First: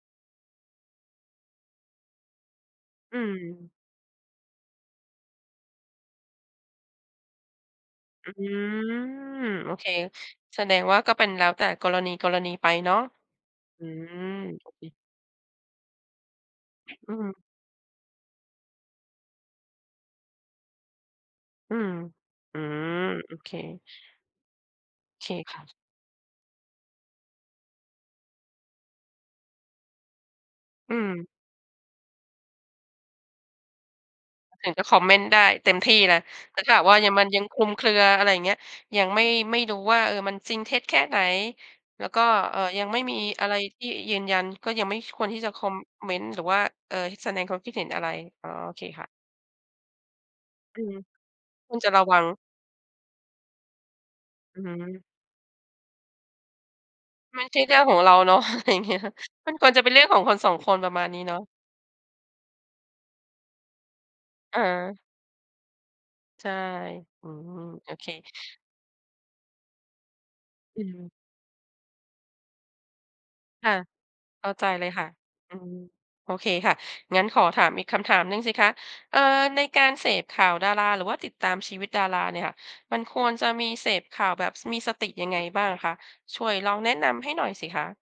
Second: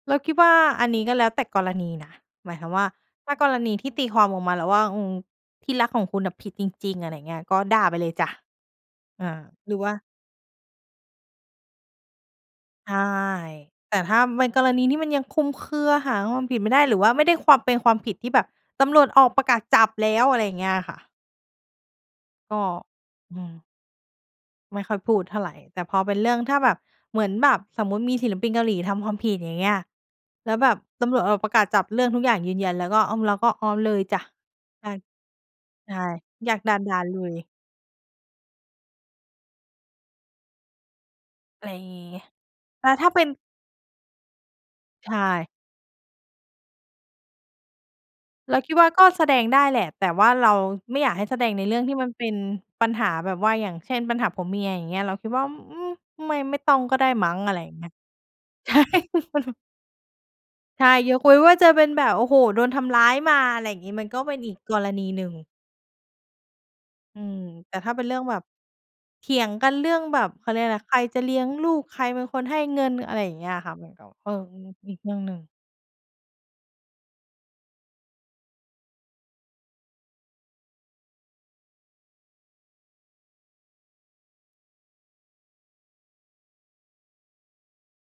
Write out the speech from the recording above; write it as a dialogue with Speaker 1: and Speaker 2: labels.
Speaker 1: เราคิดว่า อันนี้ก็แล้วแต่กรณีนะ หมายความว่า
Speaker 2: อื
Speaker 1: ถ้ากรณ
Speaker 2: ม
Speaker 1: ีที่ตีความออกมาแล้วว่า อืม ที่รักของคุณอะผิดจริง ๆ อะไรอย่างเงี้ย ก็ด่าไปเลยจ้
Speaker 2: อื
Speaker 1: ะ
Speaker 2: ม
Speaker 1: อา
Speaker 2: โ
Speaker 1: ห
Speaker 2: อ
Speaker 1: รือ
Speaker 2: เค
Speaker 1: ว่า
Speaker 2: แสดงว่าก็เป็นแล้วแต่กรณี ๆ ไปเ
Speaker 1: ใ
Speaker 2: น
Speaker 1: ช
Speaker 2: า
Speaker 1: ่
Speaker 2: ะ อื
Speaker 1: แต่ถ้า
Speaker 2: ม
Speaker 1: เป็นก
Speaker 2: โอ
Speaker 1: ร
Speaker 2: เ
Speaker 1: ณี
Speaker 2: ค
Speaker 1: ที่มันยังคลุมเครือ หาความผิดไม่ได้ หรือว่
Speaker 2: อื
Speaker 1: าไม่ไ
Speaker 2: ม
Speaker 1: ด้ความ เป็นความผิดที่แบบตำรวจออกประกาศจับแล้ว อะไรอย่างเงี้ยอะค่ะ
Speaker 2: อืม
Speaker 1: ก
Speaker 2: อื
Speaker 1: ็
Speaker 2: ม โอ
Speaker 1: อื
Speaker 2: เค
Speaker 1: ม ไม่ค่อยพูด
Speaker 2: โอเค
Speaker 1: เท่าไร
Speaker 2: ค่ะ
Speaker 1: แต่พอเป็นเรื่อง ถ้าแบบ เหมือนแบบสมมุติมีศิลปินเกาหลีทำความผิด อย่างเงี้ย แล้วแบบ
Speaker 2: อื
Speaker 1: ตำรว
Speaker 2: ม
Speaker 1: จออกประกาศจับ เรื่องทุกอย่างยืนยัน แล้วก็ อืม เราก็ ออ เลยจ้ะ
Speaker 2: ถึงจ
Speaker 1: ใ
Speaker 2: ะ
Speaker 1: ช่
Speaker 2: คอมเมนต์ได้เต็มท
Speaker 1: ใช
Speaker 2: ี่
Speaker 1: ่
Speaker 2: เลย
Speaker 1: อย
Speaker 2: แ
Speaker 1: า
Speaker 2: ต
Speaker 1: ก
Speaker 2: ่ถ้
Speaker 1: ด่
Speaker 2: า
Speaker 1: า
Speaker 2: หาก
Speaker 1: ด
Speaker 2: ว่
Speaker 1: ่
Speaker 2: า
Speaker 1: า
Speaker 2: ยัง
Speaker 1: เล
Speaker 2: มันยัง
Speaker 1: ย
Speaker 2: คลุมเครือ อะไรอย่างเงี้ย ยังไม่ ไม่รู้ว่า เออ มันจริงเท็จแค่ไหน
Speaker 1: อะไรอย่างง
Speaker 2: แ
Speaker 1: ี
Speaker 2: ล
Speaker 1: ้
Speaker 2: ้วก็ เอ่อ ยั
Speaker 1: แล
Speaker 2: ง
Speaker 1: ้ว
Speaker 2: ไม่
Speaker 1: ถ้า
Speaker 2: มี
Speaker 1: เป็น
Speaker 2: อะไรที่ยืนยัน ก็ยังไม่
Speaker 1: ใช
Speaker 2: ควรที่
Speaker 1: ่
Speaker 2: จะคอมเมนต์ หรือว่า เอjอ แสดงความคิดเห็นอะไร อ๋อ
Speaker 1: เรา
Speaker 2: โ
Speaker 1: ค
Speaker 2: อ
Speaker 1: ิด
Speaker 2: เค
Speaker 1: ว่า
Speaker 2: ค
Speaker 1: ก็
Speaker 2: ่ะ
Speaker 1: แสดงได้แหละ แต่ว่าเรา
Speaker 2: อือ
Speaker 1: ไม่อยากให้แสดงใน
Speaker 2: ค
Speaker 1: เร
Speaker 2: ว
Speaker 1: ื่
Speaker 2: ร
Speaker 1: อง
Speaker 2: จะ
Speaker 1: ที่
Speaker 2: ระ
Speaker 1: มัน
Speaker 2: วั
Speaker 1: เป
Speaker 2: ง
Speaker 1: ็นปัญหา แบบว่าอย่างเช่นปัญหาผัวเ
Speaker 2: อ
Speaker 1: มี
Speaker 2: ื
Speaker 1: ยอย่างเงี้ย
Speaker 2: ม
Speaker 1: เราคิดว่า อ อืม ไม่ ไม่ต้องก็ได้มั้
Speaker 2: ไ
Speaker 1: ง
Speaker 2: ม่
Speaker 1: อะ
Speaker 2: ใ
Speaker 1: ไ
Speaker 2: ช
Speaker 1: ร
Speaker 2: ่
Speaker 1: อย
Speaker 2: เ
Speaker 1: ่
Speaker 2: ร
Speaker 1: า
Speaker 2: ื
Speaker 1: ง
Speaker 2: ่อ
Speaker 1: เง
Speaker 2: ง
Speaker 1: ี้
Speaker 2: ข
Speaker 1: ย
Speaker 2: องเราเนาะ อะไร
Speaker 1: ใช
Speaker 2: อย
Speaker 1: ่
Speaker 2: ่างเงี้ย มันควรจะเป็นเรื่องของคน 2 คน
Speaker 1: ใช
Speaker 2: ปร
Speaker 1: ่
Speaker 2: ะมาณ
Speaker 1: ย
Speaker 2: นี้
Speaker 1: กเ
Speaker 2: เ
Speaker 1: ว
Speaker 2: นา
Speaker 1: ้น
Speaker 2: ะ
Speaker 1: ว่าจะเป็นแบบ โอ้โฮ! โดนทำร้ายมา อะไรอย่างงี้ มันก็เป็นอี
Speaker 2: อ
Speaker 1: กกร
Speaker 2: า
Speaker 1: ณีหนึ่ง
Speaker 2: ใช่
Speaker 1: อื
Speaker 2: อื
Speaker 1: ม
Speaker 2: ม
Speaker 1: แต่
Speaker 2: โ
Speaker 1: ถ
Speaker 2: อ
Speaker 1: ้าเป็
Speaker 2: เค
Speaker 1: นเรื่องแบบ เถียงกันเรื่องแบบ เขาเรียกอะไ
Speaker 2: อ
Speaker 1: ร
Speaker 2: ื
Speaker 1: ใคร
Speaker 2: ม
Speaker 1: จะเลี้ยงลูก ใครเป็นคนให้เงิน อะไรอย่างเงี้ยอะ
Speaker 2: ค
Speaker 1: ค
Speaker 2: ่
Speaker 1: ่
Speaker 2: ะ
Speaker 1: ะ มันก็ เออ
Speaker 2: เข้า
Speaker 1: มั
Speaker 2: ใ
Speaker 1: น
Speaker 2: จ
Speaker 1: มัน
Speaker 2: เลย
Speaker 1: อี
Speaker 2: ค
Speaker 1: ก
Speaker 2: ่ะ
Speaker 1: เรื่องหนึ่ง
Speaker 2: อืม โอเคค่ะ งั้นขอถามอีกคำถามหนึ่งสิคะ เอ่อ ในการเสพข่าวดาราหรือว่าติดตามชีวิตดาราเนี่ยค่ะ มันควรจะมีเสพข่าวแบบ ส มีสติยังไงบ้างคะ? ช่วยลองแนะนำให้หน่อยสิคะ?